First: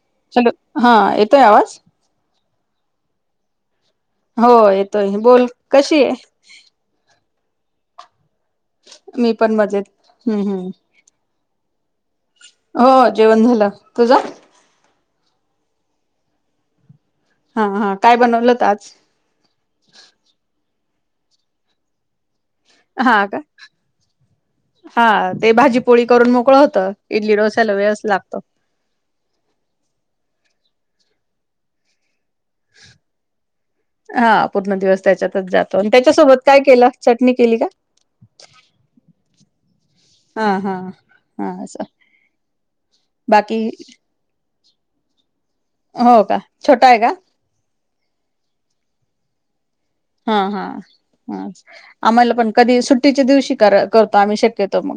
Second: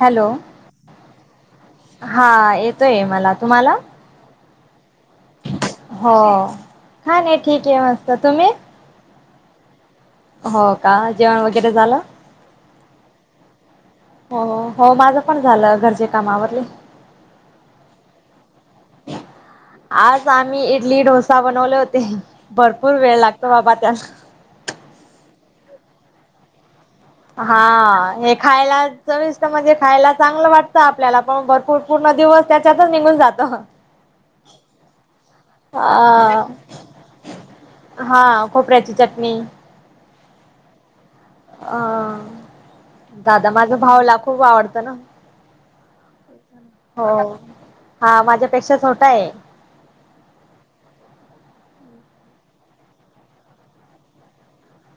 Hello हा येतोय आवाज हा य येतोय मला. तुम्हाला? हो येतोय. बोल कशीय? ठीकय मस्त. तुम्ही? मी पण मजेत. हम्म हो हम्म का. जेवण वगैरे झालं? हो जेवण झालं. तुझ? हो हो माझं पण झालं घरचे काम आवरले. हा हा काय बनवलंत आज? आज आम्ही इडली, डोसा बनवले होते. भरपूर हा वेळ का लागतो बाबा त्याला. हा ते भाजीपोळी करून मोकळ होतं. इडली हा डोस्याला वेळच हे लागतो खायला चविष्ट म्हणजे खायला चांगलं वाट त आपल्याला पण भरपूर पूर्ण दिवस त्याच्यातच निघून जातो. हा पूर्ण दिवस त्याच्यातच जातो आणि त्याच्यासोबत अ काय केलं. चटणी केली का? हा खोपऱ्याची चटणी. हा हा. हा अ असं दादा बाकी माझा भाऊला खूप आवडतं ना. हो का छोटा आहे हो का हा माझ्यापेक्षा छोटा आहे. हा हा आम्हाला पण कधी सुट्टीच्या दिवशी करतो आम्ही शक्यतो मग.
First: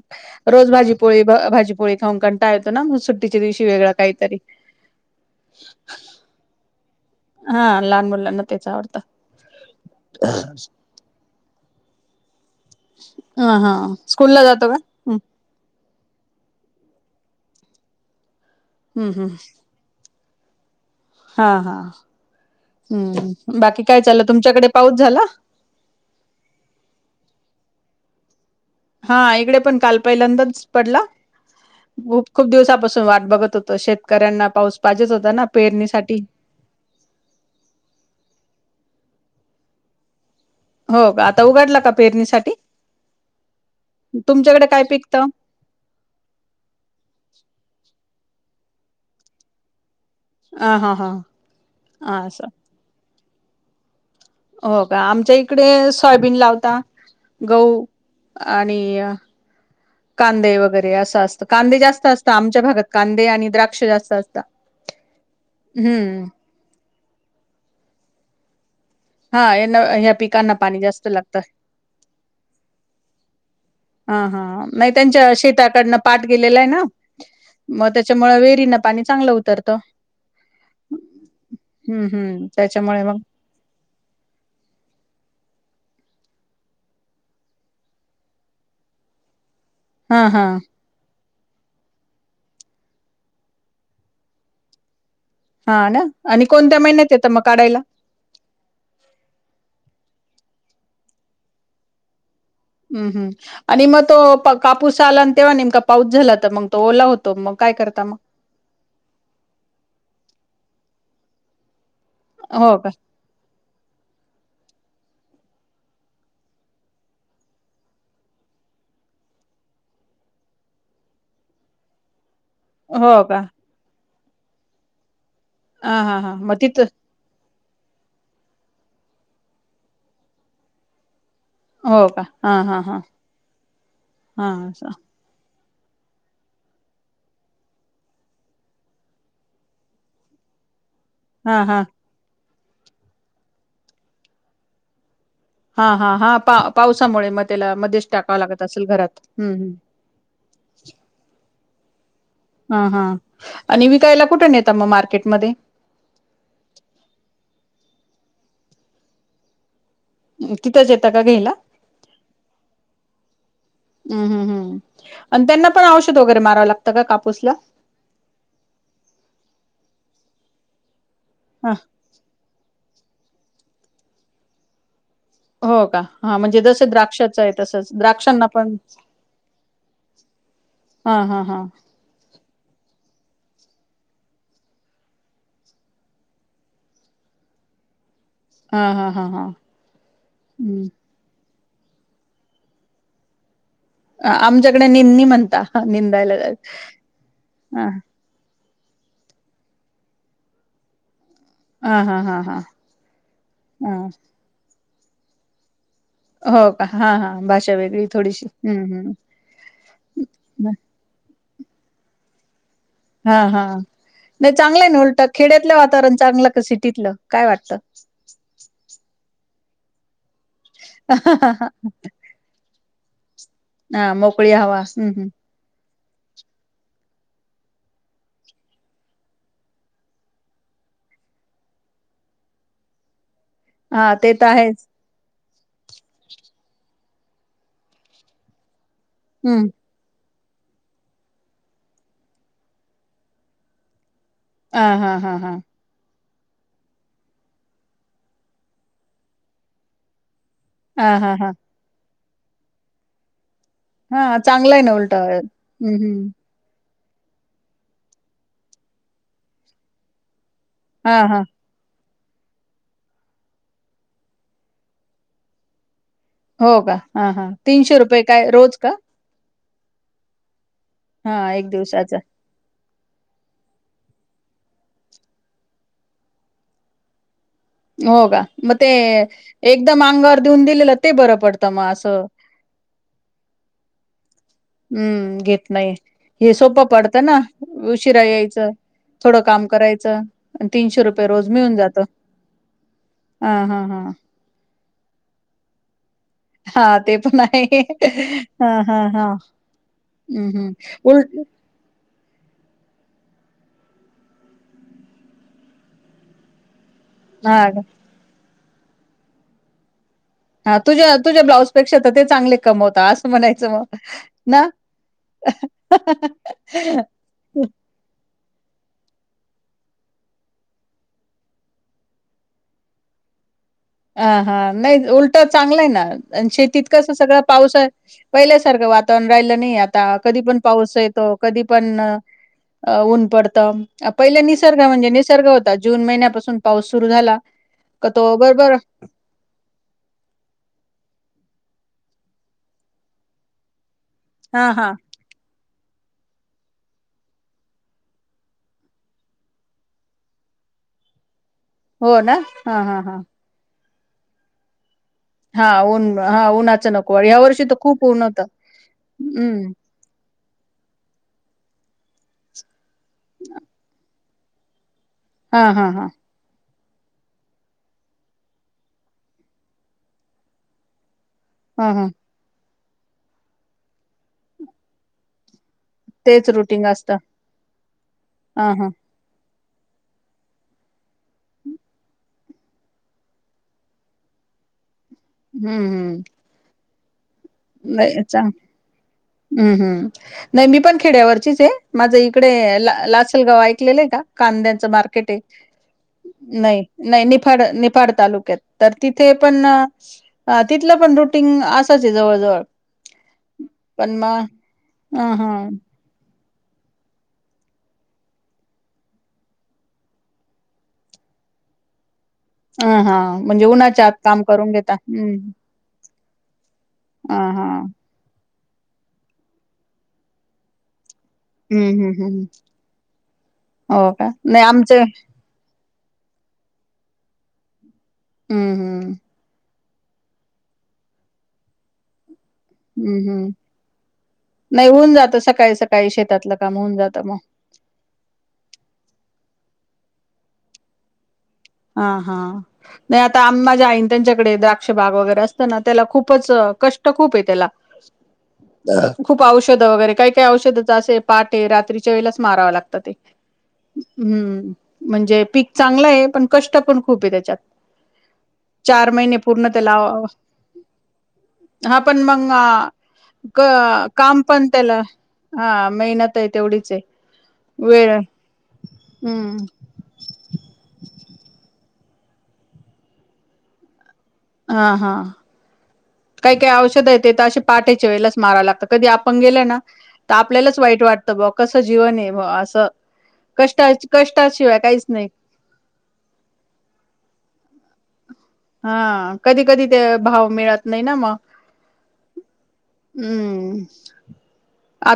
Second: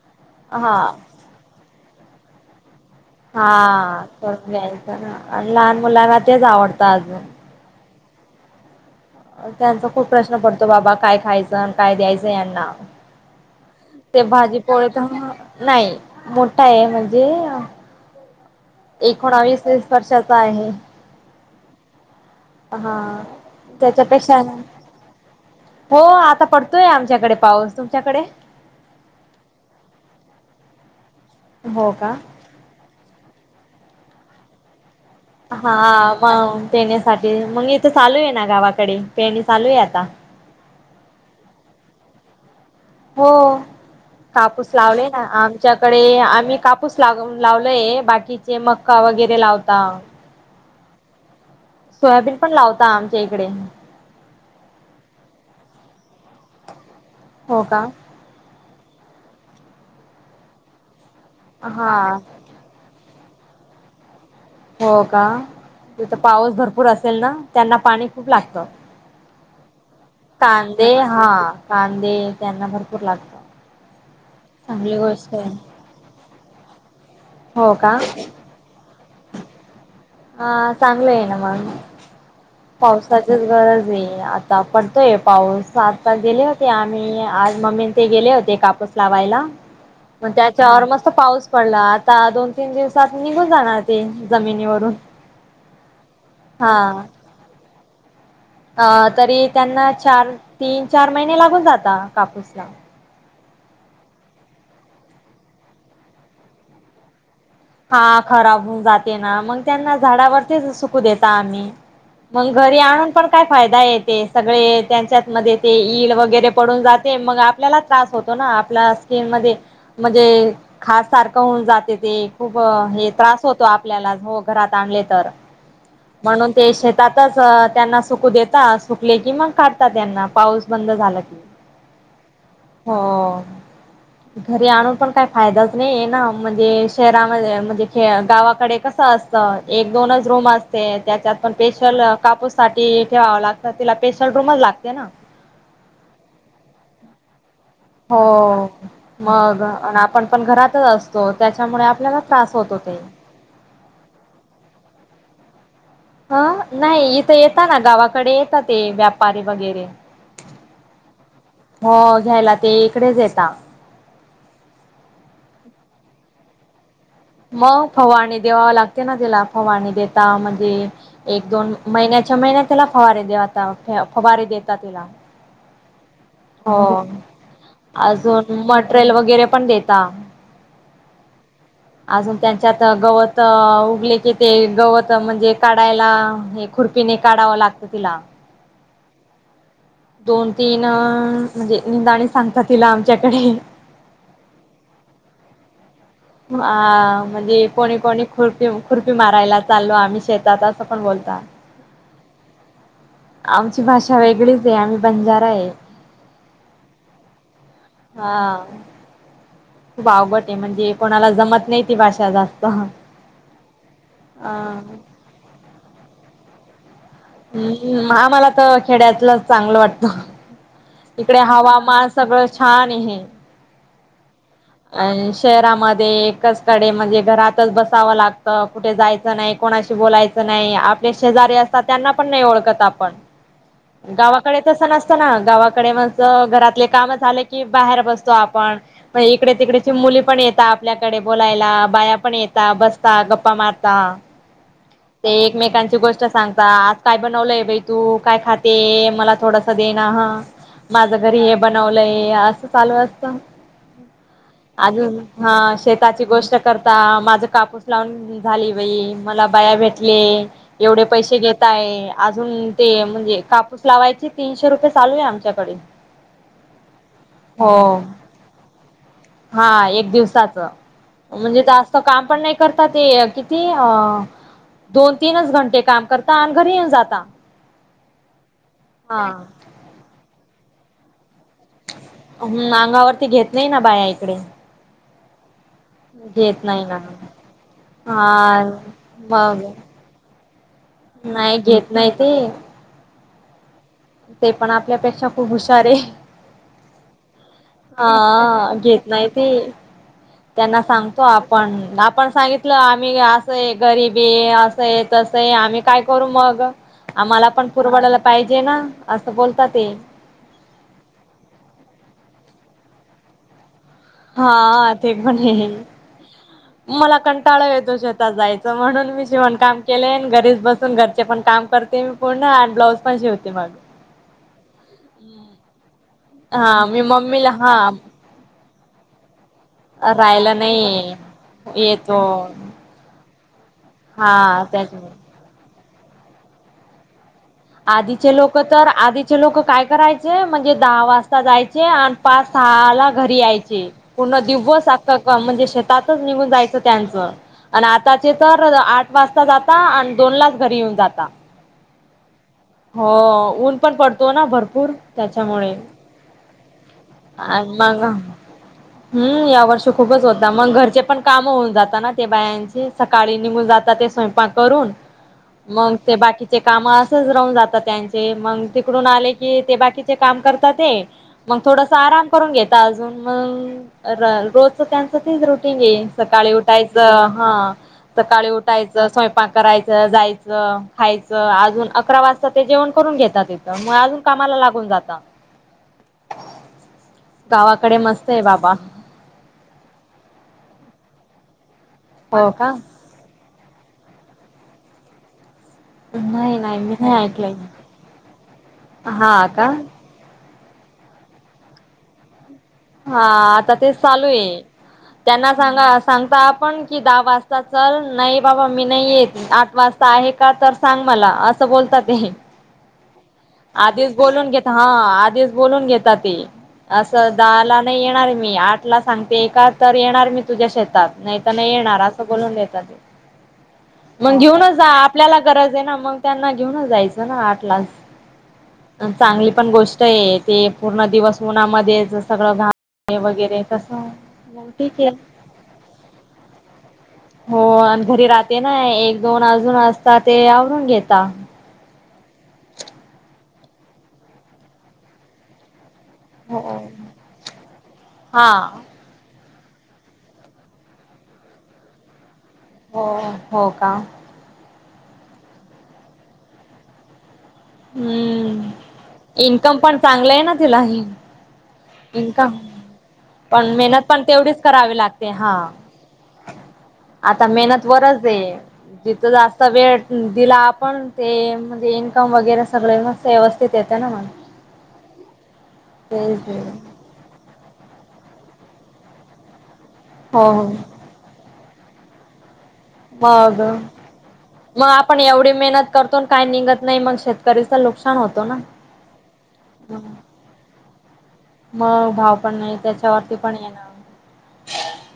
रोज हा भाजीपोळी, भाजीपोळी खाऊन कंटाळ येतो ना मग सुट्टीच्या दिवशी वेगळां हा काहीतरी. करून घ्यायचं ना आणि लहान मुलांना तेच आवडतं अजून हा लहान मुलालांना तेच आवडतं. त्यांचा खूप प्रश्न पडतो बाबा काय खायचं काय द्यायचं यांना हा हा ते स्कूल ला भाजी जातो का पोळत हम्म नाही. मोठा आहे म्हणजे हम्म हम्म एकोणावीस वीस वर्षाचा आहे. हा हा. हा हम्म बाकी काय चाललं त्याच्यापेक्षा आणि तुमच्याकडे पाऊस झाला हो आता पडतोय आमच्याकडे पाऊस. तुमच्याकडे? हा इकडे पण काल पहिल्यांदाच पडला हो का खूप खूप दिवसापासून वाट बघत होतो शेतकऱ्यांना पाऊस पाहिजेच होता ना हा पेरणीसाठी म देण्यासाठी मग इथ चालू आहे ना गावाकडे. पेरणी चालू आहे आता. हो का. आता उघडला का पेरणीसाठी. हो. तुमच्याकडे कापूस काय लावले ना पिकतं आमच्याकडे आम्ही कापूस ला लावलय बाकी कीचे मक्का वगैरे लावता. आ हा हां. सोयाबीन पण लावता आमच्या इकडे. हो का आमच्या इकडे सोयाबीन लावता. हो का. गहू आणि कांदे वगैरे असं असतं कांदे जास्त हा असत आमच्या भागात कांदे आणि द्राक्षे जास्त अस हो का तिथं पाऊस भरपूर असेल ना त्यांना पाणी खूप लागतं. हा यांना ह्या पिकांना पाणी कांदे जास्त हा लागतं कांदे त्यांना भरपूर लागत. हा हा नाही त्यांच्या शेताकडनं पाट गेलेला आहे ना हो मग का त्याच्यामुळे वेरीन पाणी चांगलं उतरतं. ह चांगलं ये ना मग. हम्म हम्म त्याच्यामुळे मग पावसाचीच गरज आहे आता पडतोय पाऊस. सात तास गेले होते आम्ही आज मम्मी ते गेले होते कापूस लावायला. हा मग हा त्याच्यावर मस्त पाऊस पडला. आता दोन तीन दिवसात निघून जाणार ते जमिनीवरून. हा ना आणि कोणत्या हा महिन्यात येत मग काढायला. अ तरी त्यांना चार तीन चार महिने लागून जाता कापूसला. हम्म हम्म आणि मग तो कापूस आला तेव्हा नेमका पाऊस झाला तर मग तो ओला हो हा खराबऊन जाते ना मग त्यांना झाडावरतीच सुकू देता आम्ही. मग हो घरी का आणून पण काय फायदा येतेस. सगळे त्यांच्यात मध्ये ते ईल वगैरे पडून जाते मग आपल्याला त्रास होतो ना आपल्या स्किन मधे म्हणजे खाज सारखं होऊन जाते ते. खूप हे हो का त्रास होतो आपल्याला हो घरात आणले तर. हा हा हा म्हणून मग ते तिथं शेतातच त्यांना सुकू देता सुकले की मग काढता त्यांना पाऊस बंद झाला की. हो का हा हा हा हो हा घरी अस आणून पण काय फायदाच नाही आहे ना म्हणजे शहरामध्ये म्हणजे खे गावाकडे कसं असत एक दोनचं रूम अस ते त्याच्यात पण हा हा पेशल कापूस साठी ठेवाव लागतं तिला पेशल रूमच लागते ना. हा हा हा पा पावसामुळे म हो मग हम्म अन् आपण पण घरातच असतो त्याच्यामुळे आपल्याला त्रास होत हा होते हा आणि विकायला कुठे नेता मग मार्केटमध्ये? ह नाही इथं येत ना गावाकडे येतात ते व्यापारी वगैरे. तिथंच येतं का घ्यायला? हो घ्यायला ते इकडेच येता हम्म हम् हम् आणि त्यांना पण औषध वगैरे मारावं लाग मग फवारणी देवाव लागते ना त्याला, फवारणी देताव म्हणजे एक ह दोन महिन्याच्या महिन्यात तिला फवारणी देता फवारी देता तेला. हो का? हा म्हणजे हो, जसं द्राक्षाचं आहे तसंच द्राक्षांना अजून पण मटेरियल वगैरे पण देता हा हा हा अजून त्यांच्यात गवत उगले की ते गवत म्हणजे काढायला हे खुर्पीने काढावं लागत तिला हा हा हा हा. दोन तीन हम्म म्हणजे निंदाणी सांगतात तिला आमच्याकडे आमच्याकडे निंनी म्हणता निंदायला ह हा म्हणजे कोणी कोणी खुर पी खुर्पी मारायला चालो आम्ही शेतात असं पण बोलता. हा हा हा आमची हा भाषा वेगळीच आहे, आम्ही बंजारा आहे. हो का हा हा भाषा वेगळी थोडीशी हा हम्म हम् खूप आवघड आहे म्हणजे कोणाला जमत नाही ती भाषा हा हा अ नाही चांगलंय ना उलट, खेड्यातलं वातावरण चांगलं का सिटीतलं? काय वाटतं हम्म हा माला तर खेड्यातलं चांगलं वाटतं. इकडे हवामान सगळं छान आहे. ह म आणि शेहराम धे कस कडे म्हणजे घरातच बसावं लागत, कुठे जायचं नाही, कोणाशी बोलायचं नाही आपल्या शेजारी असतात त्यांना पण नाही ओळखत आपण हा ते तर गावाकडे आहेच तसं नसतं ना. गावाकडे म घरातले काम झालं की बाहेर बसतो आपण तिकडे हम्म तिकडेची मुली पण ये ता आपल्याकडे बोलायला बाया पण येेता, बसता, गप्पा मारता. हा हा ते हा हा एकमेकांची गोष्ट अस सांगता आज काय बनवलय बाई तू काय खाते मला थोडसं देणा हं माझं हा हा घरी हा ये बनवलंय असं चालू असत. हा चांगलं आहे ना उलट अजून हा हम्म शेताची हम्म गोष्ट कर आता माझं कापूस लावून झाली बाई मला बाया भेटले, एवढे हा पैसे हा घेताय अजून ते म्हणजे कापूस लावायचे तीनशे रुपये चालू आहे आमच्याकडे. हो का हा हा हो तीनशे रुपये काय रोज का? हा एक दिवसाच हा म्हणजे एक जास्त दिवसाचा काम पण नाही करत ते किती अ दोन तीनच घंटे काम करता आणि घरी येऊन जाता. हो का म ते हा एकदम अंगावर देऊन दिलेलं ते बरं पडत. हम् अंगावरती घेत नाही ना बाया इकडे. हम्म घेत नाही हे घेत नाही सोपं पडतं ना उशिरा हा यायचं थोडं मग काम करायचं तीनशे रुपये रोज नाही मिळून घेत जात नाही ते हां हां हां. ते पण आपल्यापेक्षा खूप हुशार आहे. हा ते पण आहे हा हा घेत नाही हा. ते हम् हम् त्यांना सांगतो उलट आपण आपण सांगितलं आम्ही असंय गरीबी असंय तसय आम्ही काय करू मग. आम्हाला हा पण पुरवडायला पाहिजे ना असं बोलतात ते हा तुझ्या तुझ्या ब्लाउजपेक्षा तर ते चांगले कमवता असं म्हणायचं मग ना हा ते पण ये मला कंटाळा येतो शेतात जायचं म्हणून मी शिवण काम केले आणि घरीच बसून घरचे पण काम करते मी पूर्ण आणि ब्लाऊज पण शिवते मग हा हा नाही उलट चांगला आहे ना शेतीत हा मी कस सगळं मम्मीला पाऊस आहे हा पहिल्या सारखं वातावरण राहिलं नाही आता कधी राहायला पण पाऊस नाही येतो कधी पण येतो ऊन पडत पहिला हा निसर्ग म्हणजे त्याच्यामुळे निसर्ग होता, जून महिन्यापासून पाऊस सुरु झाला. का तो आधीचे लोक बरोबर तर आधीचे लोक काय करायचे म्हणजे दहा वाजता जाय चे आणि पाच सहा ला घरी यायचे. पूर्ण हा हा दिवस अस म्हणजे शे तातच निघून जायचं त्यांच. आणि आताचे तर आठ वाजता जाता आणि दोन लाच घरी येऊ न जाता. हो ना. हा हा हो. हा ऊन पण पडतो ना भरपूर. हा त्याच्यामुळे ऊन हा उन्हात. मग हम्म या वर्षी खूपच होत. मग घरचे पण काम होऊन जाता ना ते बायांची. सकाळी निघून जातात ते स्वयंपाक करून हा हा मग हा ते बाकीचे काम असच राहून जातात त्यांचे. मग तिकडून आले की ते बाकीचे काम करतात ते मग हा थोडस हा आराम करून घेता अजून मग, रोजच त्यांचं ते रुटिं टिंग ये. तेच सकाळी रुटीन असतं उठायचं हा सकाळी हा हा उठायच स्वयंपाक करायच, जायचं, खायचं अजून अकरा वाजता ते जेवण करून घेतात तथ. मग अजून कामाला लागून जात. हम्म हम्म. गावाकडे नाही मस्त आहे चां बाबा हम्म हम्म नाही मी पण खेड्यावरचीच ये. माझं इकडे हो का ला लाचलगाव ऐकलेलं आहे का? कांद्यांचं मार्केट आहे. नाही नाही निफाड निफाड तालुक्यात. तर तिथे हा पण का हा तिथलं पण रुटीन असचय जवळजवळ. हा आता तेच चालूय. अ हा त्यांना सांगा सांगता पण की दहा वाजता चल. नाही बाबा मी नाही येत आठ वाजता आहे का तर सांग मला. अस बोलता ते. ह हा. म्हणजे उन्हाच्या आत आधीच काम बोलून घेता करून हा, हम्म आधीच बोलून घेता ते. असं अ दहा हा ला नाही येणार मी, आठ ला सांगते एका तर येणार मी तुझ्या शेतात. नाही तर नाही हम्म येणार हम्म असं हम्म बोलून देता ते. हो का मग नाही घेऊनच आमचे आपल्याला गरज आहे ना. मग त्यांना घेऊनच जायच ना आठ लाच हम्म हम्म चांगली पण गोष्ट य ते पूर्ण दिवस उन्हामध्येच सगळं घा हम्म हम्म वगैरे कसं हो नाही ठीकय. होऊन जातं सकाळी सकाळी शेतातलं काम होऊन जातं मग हो आणि घरी राहते ना एक दोन अजून असता ते आवरून घेता. हा हा. नाही आता आम माझ्या आईन त्यांच्याकडे द्राक्ष बाग वगैरे असतं ना त्याला खूपच हो. कष्ट खूप आहे त्याला. हा खूप औषधं वगैरे काही काही औषधच असे, पाटे रात्रीच्या वेळेलाच माराव लागत हो ते. हो का हम्म म्हणजे ते पिक चांगलंय पण कष्ट पण खूप आहे त्याच्यात. हम्म चार महिने पूर्ण इन्कम त्याला पण चांगलं आहे ना तिला ह. हा पण मंग अ मेहनत काम तेवढीच पण करावी त्याला लागते हा मेहनत आहे तेवढीच आहे. आता मेहनत वेळ वरच हे. तिथं जास्त हम्म वेळ दिला आपण ते ते म्हणजे इन्कम वगैरे सगळे मस् व्यवस्थित येते ना मग. हा हा. तेच काही काही औषधं येत तर अशे पहाटेच्या वेळेलाच माराव लागतं. कधी आपण गेलं ना तर हो हो आपल्यालाच वाईट वाटत ब कस जीवन आहे ब असं मग कष्टा कष्ट मग आपण एवढी मेहनत करतो काय निघत नाही मग शेतकरीच नुक हा कधी कधी ते भाव मिळत नाही ना मग. मग भाव पण नाही त्याच्यावरती पण हम्म येणार.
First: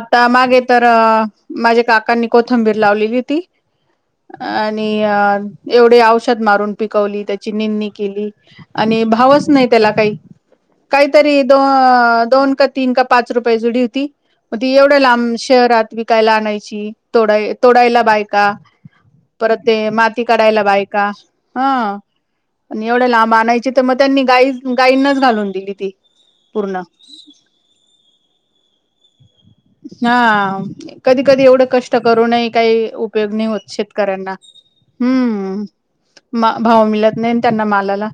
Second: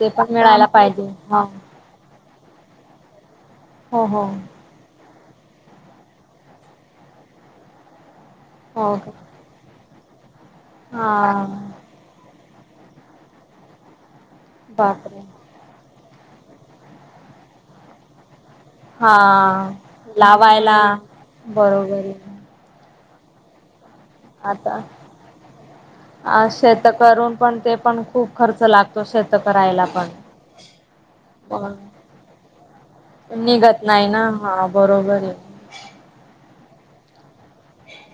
ते पण मागे मिळायला तर पाहिजे हा माझ्या काकांनी कोथंबीर लावलेली होती. हो हो आणि अ एवढे औषध मारून पिकवली त्याची निंदणी केली हो आणि का भावच नाही. त्याला काही हा काहीतरी दो दोन का तीन का पाच रुपये जुडी होती. म एवढं बापरे लांब शहरात विकायला आणायची तोडाय तोडायला बायका. परत हा ते माती काढायला लावायला बायका बरोबर हां. आहे एवढं लांब आणायची तर मग त्यांनी गाई आता गाईंनाच घालून दिली ती. अ पूर्ण शेत करून पण ते पण खूप खर्च लागतो. शेत करायला पण हां कधी कधी एवढं कष्ट करून काही उपयोग नाही होत निघत नाही ना शेतकऱ्यांना. हा बरोबर आहे हम्म भाव मिळत नाही त्यांना मालाला.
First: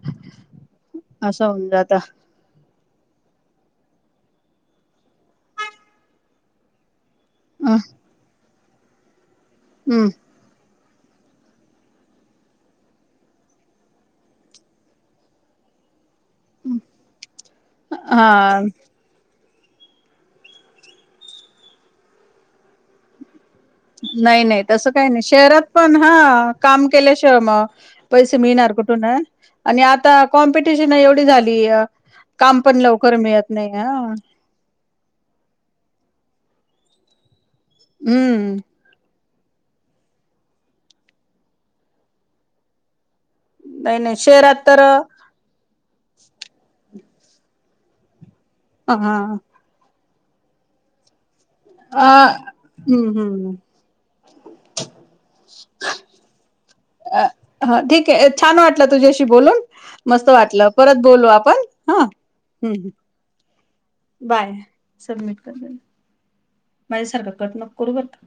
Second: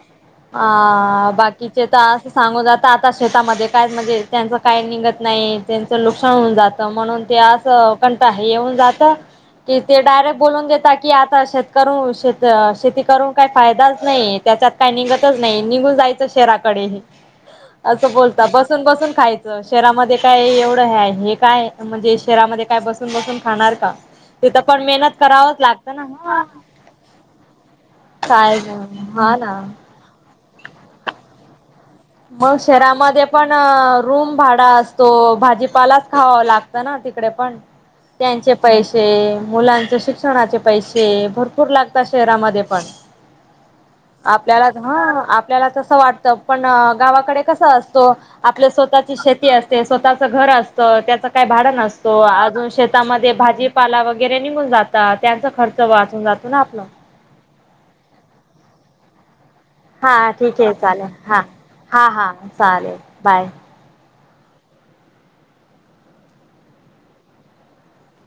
अ असं होऊन बाकीचे जात तर अस सांगू जात आता शेतामध्ये काय म्हणजे त्यांच. काय निघत नाही त्यांचं नुकसान होऊन जातं म्हणून ते असं कंट आहे येऊन जात. कि ते हम्म डायरेक्ट बोलून घेतात की आता शेतकर श शेती करून काही फायदाच नाही. त्याच्यात काही निघतच नाही निघून जायचं शहराकडे असं बोलत हा बसून बसून खायचं. शहरामध्ये काय एवढं हे हे काय म्हणजे शहरामध्ये काय बसून बसून. नाही तिथ नाही पण तसं काही मेहनत नाही करावच शहरात लागत पण ना. हा काम केल्याशिवाय मग ह पैसे मिळणार कुठून आहे. हं आणि आता कॉम्पिटिशन एवढी झाली. मग काम पण लवकर शहरामध्ये मिळत पण नाही हा रूम भाडा असतो भाजीपाला. खावावं लागतं ना तिकडे पण त्यांचे हम्म पैसे. मुलांचे शिक्षणाचे पैसे भरपूर लागतात शहरामध्ये पण. नाही नाही शहरात आपल्याला तर हां आपल्याला तस वाटत पण. गावाकडे कस असतो आपल्या स्वतःची हा शेती असते. स्वतःच घर असत. त्याचं काही भाडं नसतो अजून हम्म शेतामध्ये हम्म भाजीपाला वगैरे निघून जातात त्यांचा खर्च वाचून जात. ना आपलं. हा ठीक आहे छान वाटला तुझ्याशी बोलून. मस्त हा ठीक वाटलं आहे परत चालेल बोलू हा आपण हा हम्. बाय सबमिट करला. माझ्यासारखं कट नको करू बर का.